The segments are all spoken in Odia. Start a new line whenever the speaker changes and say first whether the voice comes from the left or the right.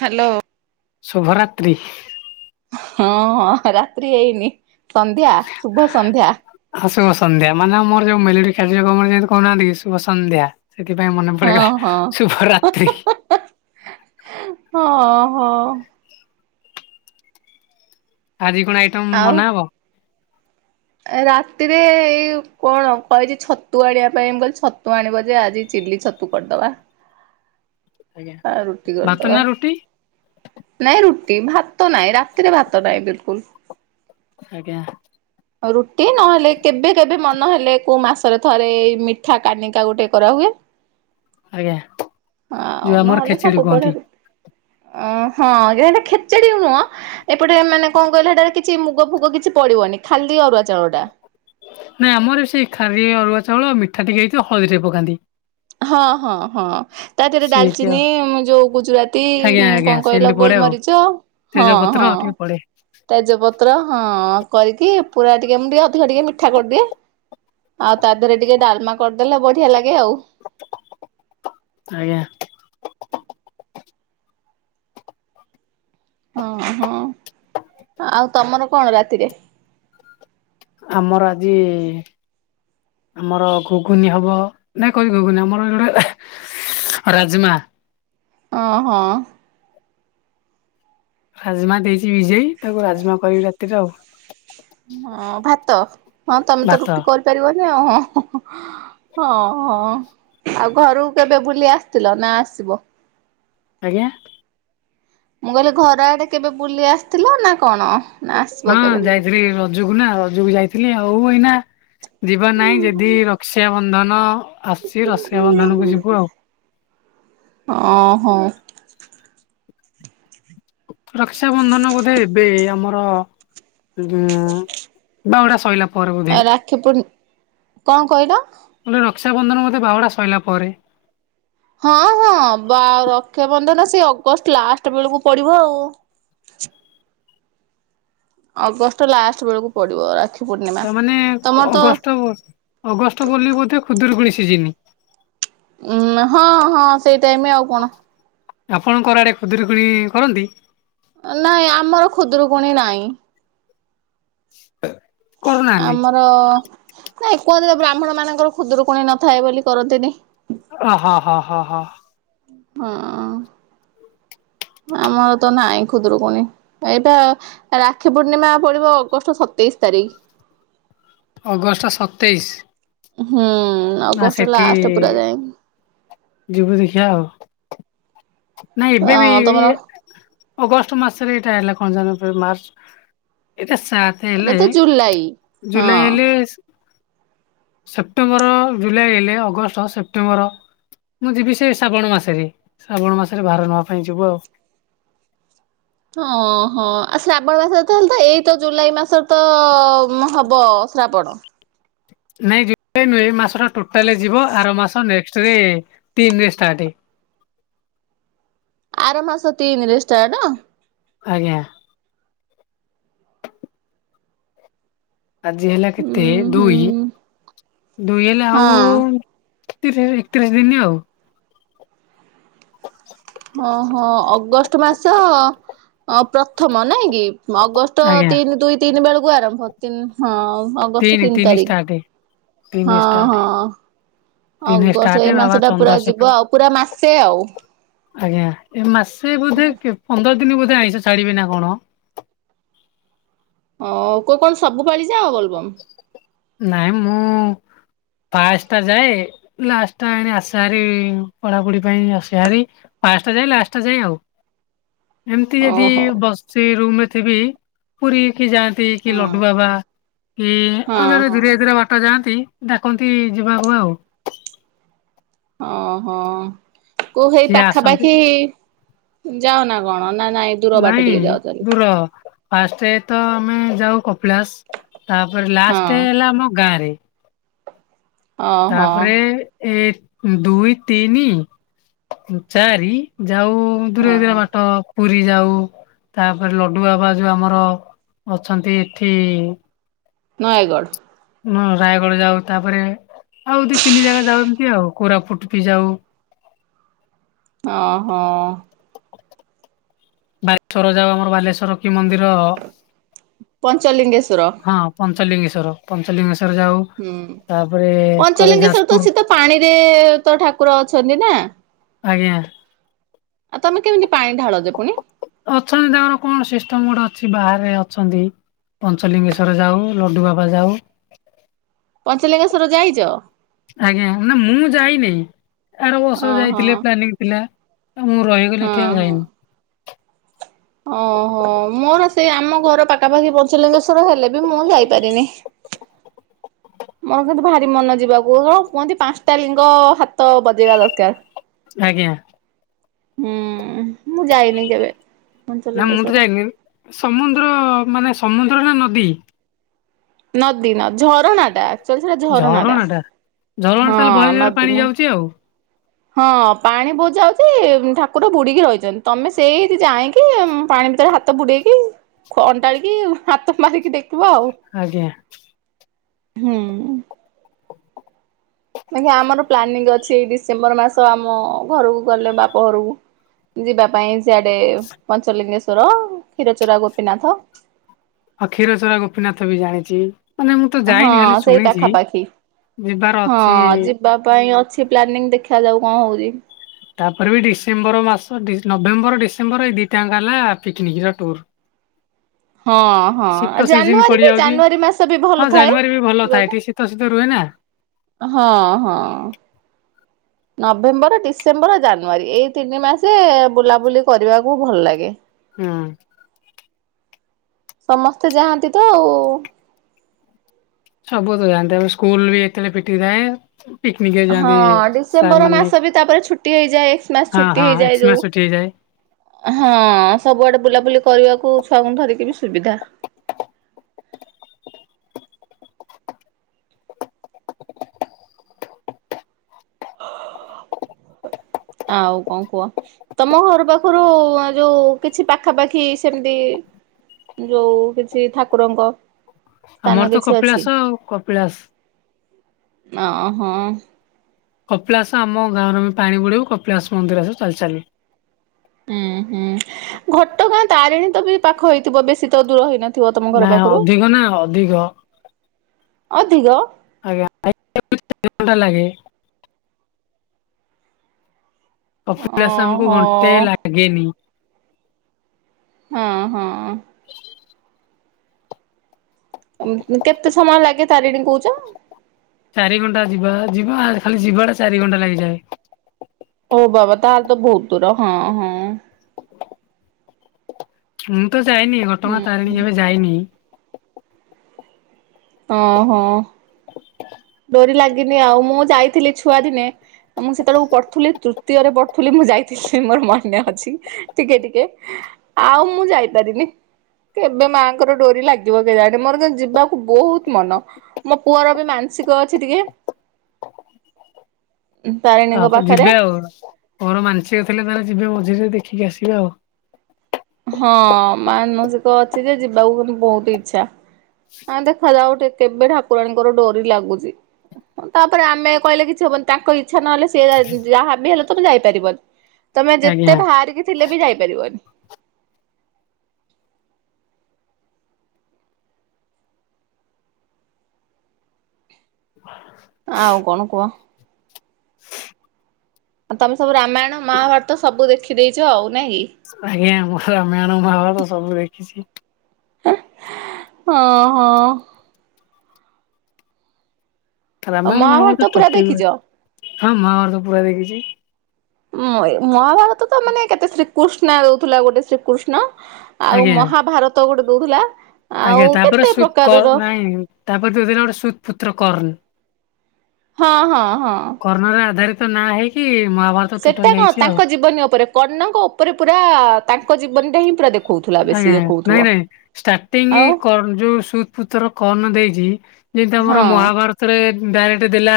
right: ହ୍ୟାଲୋ।
left: ଶୁଭ ରାତ୍ରି।
right: ହଁ ହଁ ରାତ୍ରି ହେଇନି ସନ୍ଧ୍ୟା ଶୁଭ ସନ୍ଧ୍ୟା।
left: ହଁ ଶୁଭ ସନ୍ଧ୍ୟା ମାନେ ଆମର ଯୋଉ ମେଲୋଡି କାର୍ଯ୍ୟକର୍ମରେ ଯେମିତି କହୁନାହାନ୍ତିକି ଶୁଭ ସନ୍ଧ୍ୟା। ସେଥିପାଇଁ ମନେ
right: ହଁ
left: ପଡିଗଲା
right: ହଁ।
left: ଶୁଭରାତ୍ରି।
right: ହଁ ହଁ।
left: ଆଜି କଣ ଆଇଟମ୍
right: ଆଉ
left: ବନା ହବ।
right: ରାତିରେ ଏଇ କଣ କହିଚି ଛତୁ ଆଣିବା ପାଇଁ ବୋଲି କହିଲି ଛତୁ ଆଣିବ ଯେ ଆଜି। ଚିଲି ଛତୁ କରିଦବା।
left: ହ। [inaudible]
right: ରୁଟି କରିଦବା
left: ରୁଟି
right: ନାଇଁ ରୁ ଭାତ ନାଇଁ ରାତିରେ ଭାତ ନାହିଁ ବିଲକୁଲ।
left: ଆଜ୍ଞା।
right: ରୁଟି ନହେଲେ କେବେ କେବେ ମନ ହେଲେ କୋଉ ମାସରେ ଥରେ ଏଇ ମିଠା କାନିକା ଗୋଟେ କରାହୁଏ।
left: ଆଜ୍ଞା।
right: ଆଉ
left: ଯୋଉ ଆମର
right: ନହେଲେ
left: ଖେଚେଡି
right: ସବୁବେଳେ
left: କୁହନ୍ତି।
right: ରୁ ଅ ହଁ ଯେ ହେନ୍ତି ଖେଚେଡି ନୁହଁ। ଏପଟେ ମାନେ କଣ କହିଲ ହେଇଟା ରେ କିଛି ମୁଗ ଫୁଗ କିଛି ପଡିବନି। ଖାଲିି ଅରୁଆ ଚାଉଳ ଟା।
left: ନାଇଁ ଆମର ସେଇ ଖାଲି ଅରୁଆ ଚାଉଳ ମିଠା ଟିକେ ହେଇଥିବ ହଳଦୀ ଟିକେ ପକାନ୍ତି।
right: ହଁ ହଁ ହଁ। ତା ଦେହରେ
left: ସେଇତି
right: ଡାଲଚିନି
left: ଆଉ
right: ଯୋଉ ଗୁଜୁରାତି
left: ଆଜ୍ଞା ଆଜ୍ଞା
right: କଣ କହିଲ ଗୋଲମରିଚ ହଁ।
left: ତେଜପତ୍ର ପତ୍ର
right: ହଁ
left: ଆଉ ଟିକେ ପଡେ।
right: ତେଜପତ୍ର ହଁ କରିକି ପୁରା ଟିକେ ମୁଁ ଟିକେ ଅଧିକ ଟିକେ ମିଠା କରିଦିଏ। ଆଉ ତା ଦେହରେ ଟିକେ ଡାଲମା କରିଦେଲେ ବଢିଆ ଲାଗେ ଆଉ।
left: ଆଜ୍ଞା।
right: ହଁ ହଁ। ଆଉ ତମର କଣ ରାତିରେ?
left: ଆମର ଆଜି ଆମର ଘୁଗୁନି ହବ, ନାଇଁ କହି ଘୁଗୁନି। [unintelligible] ରାଜମା।
right: ଅ ହ।
left: ରାଜମା ଦେଇଚି ଭିଜେଇ, ତାକୁ ରାଜମା କରିବି ରାତିରେ ଆଉ।
right: ହଁ ଭାତ, ହଁ ତମେ ତ
left: ଭାତ
right: ରୁଟି କରିପାରିବନି ହଁ ହଁ। ହଁ ହଁ ଆଉ ଘରୁକୁ କେବେ ବୁଲି ଆସିଥିଲ ନା ଆସିବ?
left: ଆଜ୍ଞା।
right: ମୁଁ କହିଲି ଘର ଆଡେ କେବେ ବୁଲି ଆସିଥିଲ ନା କଣ? ନା ଆସିବ
left: ହଁ
right: କେବେ?
left: ଯାଇଥିଲି, ରଜକୁ ନା ରଜକୁ ଯାଇଥିଲି। ଆଉ ଏଇନା ଯିବା ନାହିଁ, ଯଦି ରକ୍ଷାବନ୍ଧନ ଆସିଛି, ରକ୍ଷାବନ୍ଧନକୁ ଯିବୁ ଆଉ।
right: ଅ ହଁ।
left: ରକ୍ଷାବନ୍ଧନ ବୋଧେ ଏବେ ଆମର [unintelligible] ବାହୁଡା ସଇଲା। ପରେ ବୋଧେ
right: ରାକ୍ଷୀ ପୂ, କଣ କହିଲ?
left: କହିଲି ରକ୍ଷାବନ୍ଧନ ବୋଧେ ବାହୁଡ଼ା ସଇଲା ପରେ।
right: ହଁ ହଁ ବା ରକ୍ଷାବନ୍ଧନ ସେ ଅଗଷ୍ଟ ଲାଷ୍ଟ ବେଳକୁ ପଡିବ ଆଉ। [inaudible] ଅଗଷ୍ଟ ଲାଷ୍ଟ ବେଳକୁ ପଡିବ ରାଖି
left: ତାମାନେ ଅଗଷ୍ଟ, ଅଗଷ୍ଟ ବୋଲି ବୋଧେ ଖୁଦୁରୁକୁଣୀ ସିଜିନି।
right: ଉଁ ହଁ ହଁ ସେଇ ଟାଇମ ଆଉ କଣ।
left: ଆପଣଙ୍କର ଆଡେ ଖୁଦୁରୁକୁଣୀ କରନ୍ତି?
right: ନାଇଁ ଆମର ଖୁଦୁରୁକୁଣୀ ନାହିଁ।
left: [inaudible] କରୁନାହାନ୍ତି
right: ଆମର ନାଇଁ କୁହନ୍ତି ତ ବ୍ରାହ୍ମଣ ମାନଙ୍କର ଖୁଦୁରୁକୁଣୀ ନଥାଏ, ବୋଲି କରନ୍ତିନି।
left: ଅ ହ ହ ହ ହ।
right: ହଁ।
left: [inaudible]
right: ଆମର ତ ନାହିଁ ଖୁଦୁରୁକୁଣୀ। ଏଇ ପା ରାକ୍ଷୀ ପୂର୍ଣ୍ଣିମା ପଡିବ ଅଗଷ୍ଟ ସତେଇଶ ତାରିଖ।
left: ଅଗଷ୍ଟ ସତେଇଶ।
right: ହୁଁ
left: ନା
right: ଅଗଷ୍ଟ
left: ସେଠି
right: ଲାଷ୍ଟ ପୁରା ଯାଇଁ।
left: ଯିବୁ ଦେଖିବା ଆଉ ନାଇଁ ଏବେ ବି,
right: ହଁ ତମର
left: ଅଗଷ୍ଟ ମାସରେ ଏଇଟା ହେଲା। [unintelligible] ମାର୍ଚ୍ଚ ଏଟା ସାତ
right: ଏଇଟା
left: ହେଲେ
right: ତ ଜୁଲାଇ ହଁ
left: ଜୁଲାଇ ହେଲେ ସେପ୍ଟେମ୍ବର, ଜୁଲାଇ ହେଲେ ଅଗଷ୍ଟ, ସେପ୍ଟେମ୍ବର। ମୁଁ ଯିବି ସେ ଶ୍ରାବଣ ମାସରେ। ଶ୍ରାବଣ ମାସରେ ଭାର ନବା ପାଇଁ ଯିବୁ ଆଉ।
right: ହଁ ହଁ ଆ ଶ୍ରାବଣ ମାସରେ ତ ହେଲେ ତ ଏଇ ତ ଜୁଲାଇ ମାସରେ ତ ହବ ଶ୍ରାବଣ
left: ନାଇଁ ଯେ ଏଇ ମାସଟା ଟୋଟାଲ ଯିବ। ଆର ମାସ ନେକ୍ସଟ ଷ୍ଟେରେ ତିନ୍ ରେ ଷ୍ଟାର୍ଟ।
right: ଆର ମାସ ତିନିରେ ଷ୍ଟାର୍ଟ?
left: ଆଜ୍ଞା। ଆଜି ହେଲା
right: ଉଁ
left: କେତେ
right: ହୁଁ
left: ଦୁଇ, ଦୁଇ ହେଲେ ଆଉ
right: ହଁ
left: ତିରିଶ, ଏକତିରିଶ ଦିନ ଆଉ [inaudible]
right: ହଁ ହଁ ଅଗଷ୍ଟ ମାସ ଅ ପ୍ରଥମ ନାଇଁ କି? ଅଗଷ୍ଟ
left: ଆଜ୍ଞା
right: ତିନି ଦୁଇ ତିନି ବେଳକୁ ଆରମ୍ଭ ତିନି ହଁ ଅଗଷ୍ଟ ତିନି ତାରିଖ
left: ତିନି
right: ହଁ
left: ଷ୍ଟାର୍ଟ
right: ହଁ।
left: ତିନି ଷ୍ଟାର୍ଟ
right: ଅଗଷ୍ଟ ଏଇ
left: ବାବା
right: ମାସଟା ପୁରା
left: ଚନ୍ଦ୍ରଶେଖର
right: ଯିବ ଆଉ ପୁରା ମାସେ ଆଉ।
left: ଆଜ୍ଞା ଏ ମାସେ ବୋଧେ କେ ପନ୍ଦର ଦିନ ବୋଧେ ଆଇଁଷ ଛାଡିବେ ନା କଣ?
right: ଓ କୋଉ କଣ ସବୁ ପାଳିଯାଅ ବୋଲବମ୍?
left: ନାଇଁ ମୁଁ ଫାଷ୍ଟ ଟା ଯାଏ ଲାଷ୍ଟ ଟା ଏ ଆସେହାରି ପଢାପଢି ପାଇଁ ଆସେହାରି ଫାଷ୍ଟ ଟା ଯାଏଁ ଲାଷ୍ଟଟା ଯାଏଁ ଆଉ। ଏମିତି ଯଦି
right: ଓହୋ
left: ବସିଛି ରୁମ୍ ରେ ଥିବି ପୁରୀ ଖୀ ଯାଆନ୍ତି କି
right: ହଁ
left: ଲଡୁ ବାବା କି
right: ହଁ
left: ଆଉ ଯୁଆଡେ
right: ହଁ
left: ଦୁରିଆ ଦୂରିଆ ବାଟ ଯାଆନ୍ତି ଡ଼ାକନ୍ତି ଯିବାକୁ ଆଉ।
right: ଓହୋ କୋଉ ହେଇ
left: ସିଏ ଆସନ୍ତି
right: ପାଖାପାଖି ଯାଅନା କଣ? ହଁ ନାଇଁ ନାଇଁ ଦୂର ବାଟ ଟିକେ ଯାଉ
left: ଦୂର
right: ଚାଲିକି?
left: ଫାଷ୍ଟ ତ ଆମେ ଯାଉ କପିଳାସ ତାପରେ
right: ହଁ
left: ଲାଷ୍ଟ ହେଲା ଆମ ଗାଁ ରେ
right: ଓହୋ
left: ତାପରେ ଏ ଦୁଇ, ତିନି, ଚାରି ଯାଉ ଦୂରେ
right: ହଁ
left: ଦୂରେ ବାଟ ପୁରୀ ଯାଉ ତାପରେ ଲଡୁ ବାବା ଯୋଉ ଆମର ଅଛନ୍ତି ଏଠି
right: ନୟାଗଡ଼।
left: ହଁ ରାୟଗଡା ଯାଉ ତାପରେ ଆଉ ଦି ତିନି ଜାଗା ଯାଉ ଏମିତି ଆଉ କୋରାପୁଟ୍ ବି ଯାଉ।
right: ଓହୋ।
left: ବାଲେଶ୍ଵର ଯାଉ ଆମର ବାଲେଶ୍ଵର। ମନ୍ଦିର
right: ପଞ୍ଚଲିଙ୍ଗେଶ୍ଵର
left: ହଁ ପଞ୍ଚଲିଙ୍ଗେଶ୍ଵର ପଞ୍ଚଲିଙ୍ଗେଶ୍ଵ ର
right: ହୁଁ
left: ତାପରେ କରେ
right: ପଞ୍ଚଲିଙ୍ଗେଶ୍ଵର ତ
left: ଯାଜପୁର
right: ଶୀତ ପାଣିରେ ତ ଠାକୁର ଅଛନ୍ତି ନା?
left: ଆଜ୍ଞା।
right: ଆଉ ତମେ କେମିତି ପାଣି ଢାଳ ଯେ ପୁଣି?
left: ଅଛନ୍ତି ତାଙ୍କର କଣ ସିଷ୍ଟମ ଗୋଟେ ଅଛି ବାହାରେ ଅଛନ୍ତି। ପଞ୍ଚଲିଙ୍ଗେଶ୍ଵର ଯାଉ, ଲଡୁ ବାବା ଯାଉ।
right: ପଞ୍ଚଲିଙ୍ଗେଶ୍ୱର ଯାଇଚ?
left: ଆଜ୍ଞା ନା ମୁଁ ଯାଇନି ଆର ବର୍ଷ
right: ଓହୋ
left: ଯାଇଥିଲ ପ୍ଲାନିଂ ଥିଲା। ମୁଁ ରହିଗଲି
right: ହଁ
left: ଏଠି ଆଉ
right: ହଁ।
left: ଯାଇନି।
right: ଓହୋ ମୋର ସେଇ ଆମ ଘର ପାଖାପାଖି ପଞ୍ଚଲିଙ୍ଗେଶ୍ଵର ହେଲେ ବି ମୁଁ ଯାଇପାରିନି ମୋର କିନ୍ତୁ ଭାରି ମନ ଯିବାକୁ କଣ କୁହନ୍ତି ପାଞ୍ଚଟା ଲିଙ୍କ ହାତ ବଜେଇବା ଦରକାର।
left: ଆଜ୍ଞା।
right: ହୁଁ ମୁଁ ଯାଇନି କେବେ।
left: ନା ମୁଁ ତ
right: ପଞ୍ଚଲିଙ୍ଗେଶ୍ଵର।
left: ଯାଇନି। ସମୁଦ୍ର ମାନେ ସମୁଦ୍ର ନା ନଦୀ?
right: ନଦୀ ନ, ଝରଣା ଟା। ସେଇଥିରେ ଝରଣା ଟା।
left: ଝରଣା
right: ହଁ
left: ତାହେଲେ ବହେ ଜୋରେ ପାଣି
right: ନଦୀ ନୁହ
left: ଯାଉଛି ଆଉ
right: ହଁ ପାଣି ବହିଯାଉଛି, ଠାକୁର ବୁଡିକି ରହିଛନ୍ତି, ତମେ ସେଇିଠି ଯାଇଁକି ପାଣି ଭିତରେ ହାତ ବୁଡେଇକି, ଅଣ୍ଡାଳିକି, ହାତ ମାରିକି ଦେଖି
left: ଆଜ୍ଞା।
right: ହଁ ଅ ଆ ଆମର ପ୍ଲାନିଂ ଅଛି, ଏଇ ଡିସେମ୍ବର ମାସ ଆମ ଘରକୁ ଗଲେ ବାପ ଘରକୁ ଯିବା ପାଇଁ ସିଆଡେ ପଞ୍ଚଲିଙ୍ଗେଶ୍ଵର, କ୍ଷୀରଚୋରା ଗୋପୀନାଥ।
left: ଅ କ୍ଷୀରଚୋରା ଗୋପୀନାଥ ବି ଜାଣିଛି। ମାନେ ମୁଁ ତ
right: ହଁ
left: ଯାଇନି ଖାଲି
right: ସେଇ
left: ଶୁଣିଛି
right: ପାଖାପାଖି
left: ଯିବାର
right: ହଁ
left: ଅଛି।
right: ଯିବା ପାଇଁ ଅଛି। କି ପ୍ଲାନିଂ ଦେଖା ଯାଉ କଣ ହଉଛି?
left: ତାପରେ ବି ଡିସେମ୍ବର ମାସ ନଭେମ୍ବର, ଡିସେମ୍ବର ଏଇ ଦିଟାଙ୍କା ହେଲା ପିକ୍ ନିକ୍ ର ଟୁୁର।
right: ହଁ ହଁ ଆ ଜାନୁଆରୀ ବି
left: ପଡିଯାଉଛି
right: ଜାନୁଆରୀ ମାସ ବି
left: ହଁ
right: ଭଲ ଥାଏ
left: ଜାନୁଆରୀ ବି ଭଲ ଥାଏ
right: ଯିବାକୁ।
left: ଏଠି ଶୀତ ଶୀତ ରୁହେ ନା
right: ହଁ ହଁ ନଭେମ୍ବର, ଡିସେମ୍ବର, ଜାନୁଆରୀ, ଏଇ ତିନି ମାସେ ବୁଲାବୁଲି କରିବାକୁ ଭଲ ଲାଗେ।
left: ହଁ ଅ
right: ସମସ୍ତେ ଯାଆନ୍ତି ତ ଆଉ।
left: ସବୁ ତ ଜାଣିଥା ସ୍କୁଲ ବି ଏତେବେଳେ ଫିଟି ଥାଏ। ପିକନିକ ରେ
right: ହଁ
left: ଯାଆନ୍ତି। ସାର୍
right: ଡିସେମ୍ବର
left: ମାନେ
right: ମାସ ବି ତାପରେ ଛୁଟି ହେଇଯାଏ ଏକ୍ସ ମାସ
left: ହଁ
right: ଛୁଟି
left: ହଁ
right: ହେଇଯାଏ
left: ଏକ୍ସମାସ
right: ଯୋଉ।
left: ଛୁଟି ହେଇଯାଏ
right: ହଁ ସବୁଆଡେ ବୁଲାବୁଲି କରିବାକୁ ଛୁଆଙ୍କୁ ଧରିକି ବି ସୁବିଧା।
left: [unintelligible]
right: ଆଉ କଣ କୁହ ତମ ଘର ପାଖରୁ ଯୋଉ କିଛି ପାଖାପାଖି ସେମିତି ଯୋଉ କିଛି ଠାକୁରଙ୍କ ସ୍ଥାନ
left: ଆମର ତ
right: କିଛି ଅଛି
left: କପିଳାସ ଆଉ କପିଳାସ।
right: ଓ ହୋ
left: କପିଳାସ ଆମ ଗାଁରେ ଆମେ ପାଣି ବୁଡେଇବୁ, କପିଳାସ ମନ୍ଦିର ଆସିବୁ ଚାଲିଚାଲି।
right: ହୁଁ ହୁଁ ଘଟଗାଁ ତାରିଣୀ ତ ବି ପାଖ ହେଇଥିବ ବେଶୀ ତ ଦୂର ହେଇନ
left: ନା ଅଧିକ ନା ଅଧିକ।
right: ଅଧିକ
left: ଆଜ୍ଞା [inaudible] ଘଣ୍ଟା ଲାଗେ। କପିଳାସ ଆମକୁ
right: ଓହୋ
left: ଘଣ୍ଟେ ଲାଗେନି।
right: ହଁ ହଁ କେତେ ସମୟ ଲାଗେ ତାରିଣୀ କହୁଛ?
left: ଚାରି ଘଣ୍ଟା ଯିବା ଯିବା, ଖାଲି ଯିବା ଟା ଚାରି ଘଣ୍ଟା ଲାଗିଯାଏ।
right: ହଉ ବାବା ତାହେଲେ ତ ବହୁତ ଦୂର ହଁ ହଁ।
left: ମୁଁ ତ ଯାଇନି
right: ହୁଁ
left: ଘଟଗାଁ ତାରିଣୀ
right: ହୁଁ
left: କେବେ ଯାଇନି।
right: ଓ ହୋ। ଡୋରି ଲାଗିନି, ଆଉ ମୁଁ ଯାଇଥିଲି ଛୁଆ ଦିନେ, ମୁଁ ସେତେବେଳକୁ ପଢୁଥିଲି ତୃତୀୟରେ ପଢ଼ୁଥିଲି। ମୁଁ ଯାଇଥିଲି ମୋର ମନେ ଅଛି ଟିକେ ଟିକେ ଆଉ ମୁଁ ଯାଇପାରିନି। କେବେ ମାଆଙ୍କର ଡୋରି ଲାଗିବ କେଜାଣି? ମୋର କିନ୍ତୁ ଯିବାକୁ ବହୁତ ମନ ମୋ ପୁଅର ବି ମାନ ସିକ ଅଛି ଟିକେ।
left: ହଁ
right: ତାରିଣୀଙ୍କ
left: ଆପଣ ଯିବେ
right: ପାଖରେ
left: ଆଉ ପୁଅର ମାନସିକ ଥିଲେ ତାହେଲେ ଯିବେ ମଝିରେ ଦେ ଦେଖିକି ଆସିବେ ଆଉ।
right: ହଁ ମାନସିକ ଅଛି ଯେ ଯିବାକୁ ମୋର ବହୁତ ଇଛା। ହ ଦେଖାଯାଉ କେବେ ଠାକୁରାଣୀଙ୍କର ଡୋରି ଲାଗୁଛି। ତାପରେ ଆମେ କହିଲେ କିଛି ହବନି, ତାଙ୍କ ଇଚ୍ଛା ନହେଲେ, ସିଏ ଯାହା ବି ହେଲେ ତମେ ଯାଇପାରିବନି। ତମେ
left: ଆଜ୍ଞା।
right: ଯେତେ ବାହାରିକି ଥିଲେ ବି ଯାଇପାରିବନି। ଆଉ କଣ କୁହ? ଆଉ ତମେ ସବୁ ରାମାୟଣ ମହାଭାରତ ସବୁ ଦେଖିଦେଇଛ ଆଉ ନାଇ କି?
left: ଆଜ୍ଞା, ମୁଁ ରାମାୟଣ ମହାଭାରତ ସବୁ ଦେଖିଛି।
right: ହଁ ହଁ
left: ରାମାୟଣ ମହାଭାରତ
right: ପୁରା
left: ଟପିକ
right: ଦେଖିଛ?
left: ହଁ ମହାଭାରତ ପୁରା ଦେଖିଛି।
right: ଉ ମହାଭାରତ ତ ମାନେ କେତେ ଶ୍ରୀକୃଷ୍ଣ ଦଉଥିଲା ଗୋଟେ ଶ୍ରୀକୃଷ୍ଣ। ଆଉ
left: ଆଜ୍ଞା।
right: ମହାଭାରତ ଗୋଟେ ଦଉଥିଲା। ଆଉ
left: ଆଜ୍ଞା ତାପରେ
right: କେତେ
left: ସୁ କର
right: ପ୍ରକାରର
left: ନାଇଁ ତାପରେ ଯୋଉ ଦିନଠୁ ଗୋଟେ ସୁ ପୁତ୍ର କର୍ଣ
right: ହଁ ହଁ। ହଁ।
left: କର୍ଣ୍ଣର ଆଧାରିତ ନାଁ ହେଇକି। ମହାଭାରତ ଟୋଟାଲ
right: ସେଟା କଣ
left: ହେଇଛି ଆଉ।
right: ତାଙ୍କ ଜୀବନୀ ଉପରେ କର୍ଣ୍ଣଙ୍କ ଉପରେ ପୁରା ତାଙ୍କ ଜୀବନୀ ଟା ହିଁ ପୁରା ଦେଖ
left: ଆଜ୍ଞା ନାଇଁ ନାଇଁ ଷ୍ଟାର୍ଟିଙ୍ଗ
right: ଆଉ
left: କର୍ଣ୍ଣ ଯୋଉ ସୁଦ୍ ପୁତର କର୍ଣ୍ଣ ଦେଇଛି। ଯେମିତି
right: ହଁ
left: ଆମର ମହାଭାରତରେ ଡାଇରେକ୍ଟ ଦେଲା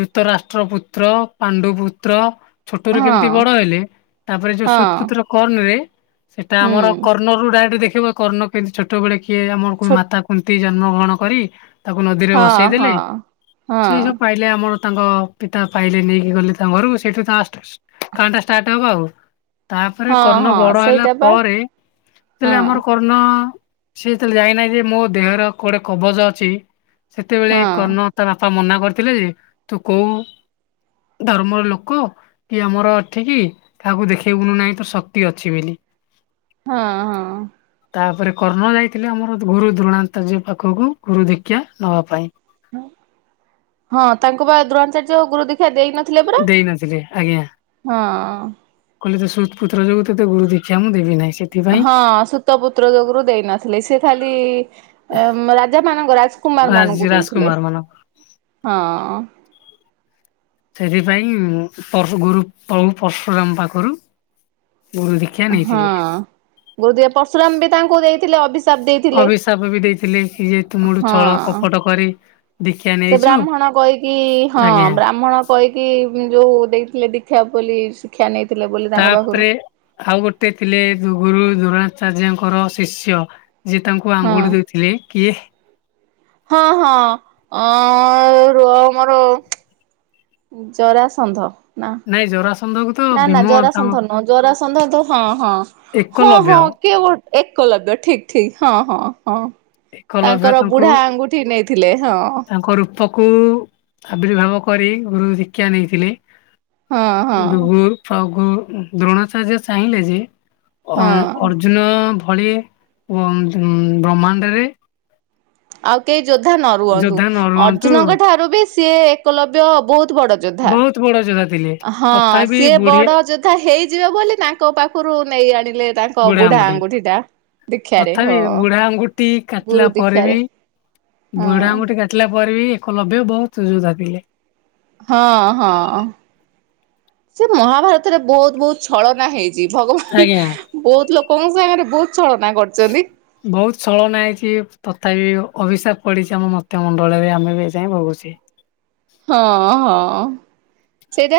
left: ଦୂତ ରାଷ୍ଟ୍ର ପୁତ୍ର ପାଣ୍ଡୁ ପୁତ୍ର। ଛୋଟରୁ
right: ହଁ
left: କେମିତି ବଡ଼ ହେଲେ ତାପରେ ଯୋଉ
right: ହଁ
left: ସୁତ୍ପୁତ କର୍ଣ୍ଣ ରେ ସେଟା ଆମର
right: ହୁଁ।
left: ମୂଳରୁ ଡାଇରେକ୍ଟ ଦେଖିବ କର୍ଣ୍ଣ କେମତି ଛୋଟବେେଳେ କିଏ ଆମର
right: ଛୋଟ
left: ମାତା କୁନ୍ତି ଜନ୍ମ ଗ୍ରହଣ କରି ତାକୁ ନଦୀରେ
right: ହଁ
left: ବସେଇ ଦେଲେ
right: ହଁ ହଁ
left: ସେ ଯୋଉ ପାଇଲେ ଆମର ତାଙ୍କ ପିତା ପାଇଲେ ନେଇକି ଗଲେ ତା ଘରୁ ସେଇଠୁ ତା ଟା ଷ୍ଟାର୍ଟ ହବ ଆଉ ତାପରେ
right: ହଁ
left: କର୍ଣ୍ଣ
right: ହଁ
left: ବଡ ହେଲା
right: ସେଇଟା ବା
left: ପରେ ହେଲେ
right: ହଁ
left: ଆମର କର୍ଣ୍ଣ। ସେ ଯେତେଳେ ଯାଇନାହିଁ ଯେ ମୋ ଦେହର କୋଆଡେ କବଜ ଅଛି ସେତେବେଳେ
right: ହଁ
left: କର୍ଣ୍ଣ ତା ବାପା ମନା କରିଥିଲେ ଯେ ତୁ କୋଉ? ଧର୍ମର ଲୋକ। କି ଆମର ଏଠିକି କାହାକୁ ଦେଖେଇବୁନି ନାହିଁ ତୁ ଶକ୍ତି ଅଛି ବୋଲି।
right: ହଁ, ହଁ।
left: ତାପରେ କର୍ଣ୍ଣ ଯାଇଥିଲେ ଆମର ଗୁରୁ ଦ୍ରୋଣାଚାର୍ଯ୍ୟ ପାଖକୁ ଗୁରୁ ଦିକ୍ଷା ନବା ପାଇଁ।
right: ହଁ ତାଙ୍କୁ ବା ଦ୍ରୋଣାଚାର୍ଯ୍ୟ ଗୁରୁ ଦୀକ୍ଷା ଦେଇନଥିଲେ ପରା
left: ଦେଇନଥିଲେ ଆଜ୍ଞା।
right: ହଁ।
left: ସୁତ୍ପୁତ୍ର ଯୋଗୁଁ ତତେ ଗୁରୁ ଦକ୍ଷା ମୁଁ ଦେବିନାହିଁ।
right: ହଁ ସୁତପୁତ୍ର ଯୋଗୁରୁ ଦେଇ ନଥିଲେ ସେ ଖାଲି ରାଜା ମାନଙ୍କ ରାଜ୍ କୁମାର
left: ରାଜ
right: ମାନଙ୍କୁ ଦଉଥିଲେ
left: ରାଜକୁମାର ମାନଙ୍କ
right: ହଁ।
left: ସେଥିପାଇଁ ପର୍ଶୁ ଗୁରୁ ପ୍ରଭୁ ପର୍ଶୁରାମ ପାଖରୁ। ଗୁରୁ ଦୀକ୍ଷା ନେଇଥିଲେ।
right: ହଁ ପରଶୁରାମ ବି ତାଙ୍କୁ ଦେଇଥିଲେ ଅଵି
left: ଅଭିଶାପ ବି ଦେଇଥିଲେ କି ଯେ ତୁମଠୁ ଛଳ
right: ହଁ।
left: କପଟ କରି ଦୀକ୍ଷା
right: ସେ
left: ନେଇଛୁ
right: ବ୍ରାହ୍ମଣ କହିକି ହଁ
left: ଆଜ୍ଞା
right: ବ୍ରାହ୍ମଣ କହିକି ଯୋଉ ଦେଇଥିଲେ ଶିକ୍ଷା ବୋଲି ଶିକ୍ଷା ନେଇ
left: ତାପରେ ଆଉ ଗୋଟେ ଥିଲେ ଗୁରୁ ଦୋଣାଚାର୍ଯ୍ୟଙ୍କର ଶିଷ୍ୟା ଯି ତାଙ୍କୁ
right: ହଁ
left: ଆଙ୍ଗୁଳି ଦେଇଥିଲେ କିଏ?
right: ହଁ ହଁ ଅଁ ର ମୋର ଜରାସଣ୍ଢ
left: ନାଇ ଜରାସ
right: ନା ନା ଜରାସଣ୍ଢ ନୁହଁ ଜରାସଣ୍ଢ ତ ହଁ ହଁ ହଁ
left: ଏକଲଭ୍ୟ
right: ହଁ କିଏ ଗଟେ? ଏକ ଲଭ ଠିକ୍ ଠିକ୍ ହଁ ହଁ ହଁ।
left: ଏକ ଲଭ୍ୟ
right: ତାଙ୍କର
left: ତାଙ୍କୁ
right: ବୁଢା ଆଙ୍ଗୁଠି ନେଇଥିଲେ ହଁ
left: ତାଙ୍କ ରୂପକୁ ଆବିର୍ଭାବ। କରି ଗୁରୁ ଶିକ୍ଷା ନେଇଥିଲେ
right: ହଁ ହଁ
left: ଦୁଗୁରୁ ଫ୍ର ଦ୍ରୋଣଚାର୍ଯ୍ୟ ଚାହିଁଲେ ଯେ
right: ହଁ।
left: ଅ-ଅର୍ଜୁନ ଭଳି ବ୍ରହ୍ମାଣ୍ଡରେ
right: ଆଉ କେ ଯୋଦ୍ଧା ନ ରୁହନ୍ତୁ।
left: ଯୋଦ୍ଧା ନ ରୁହନ୍ତୁ
right: ଅର୍ଜୁନଙ୍କ ଠାରୁ ବି ସିଏ ଏକଲବ୍ୟ ବହୁତ ବଡ଼ ଯୋଦ୍ଧା।
left: ବହୁତ ବଡ ଯୋଦ୍ଧା ଥିଲେ।
right: ହଁ
left: ତଥାପି
right: ସିଏ
left: ବୁଢୀ
right: ବଡ ଯୋଦ୍ଧା ହେଇଯିବେ ବୋଲି ତାଙ୍କ ପାଖରୁ ନେଇ ଆଣି ଥିଲେ ତାଙ୍କ ବୁଢା ଆଙ୍ଗୁଠି ଟା ଦୀକ୍ଷାରେ ହଁ
left: ତଥାପି ବୁଢା ଆଙ୍ଗୁଠି କାଟିଲା
right: ଗୁରୁ
left: ପରେ ବି
right: ଦୀକ୍ଷାରେ
left: ବୁଢା
right: ହଁ।
left: ଆଙ୍ଗୁଠି କାଟିଲା ଏକଲବ୍ୟ ବହୁତ୍ ଯୁଧା ଥିଲେ।
right: ହଁ ହଁ ସେ ମହାଭାରତରେ ବହୁତ ବହୁତ ଛଳନା ହେଇ। ଚି ଭଗବାନ୍
left: ଆଜ୍ଞା
right: ବହୁତ୍ ଲୋକଙ୍କ ସାଙ୍ଗରେ ବହୁତ୍
left: ବହୁତ ଚଳନା ହେଇଛି ତଥାପି ଅଭିଶାପ ପଡିଛି ଆମ ମତ୍ୟ ମଣ୍ଡଳରେ ଆମେ ବି ଯାଇଏ ଭୋଗୁଛେ।
right: ହଁ ହଁ ସେଇଟା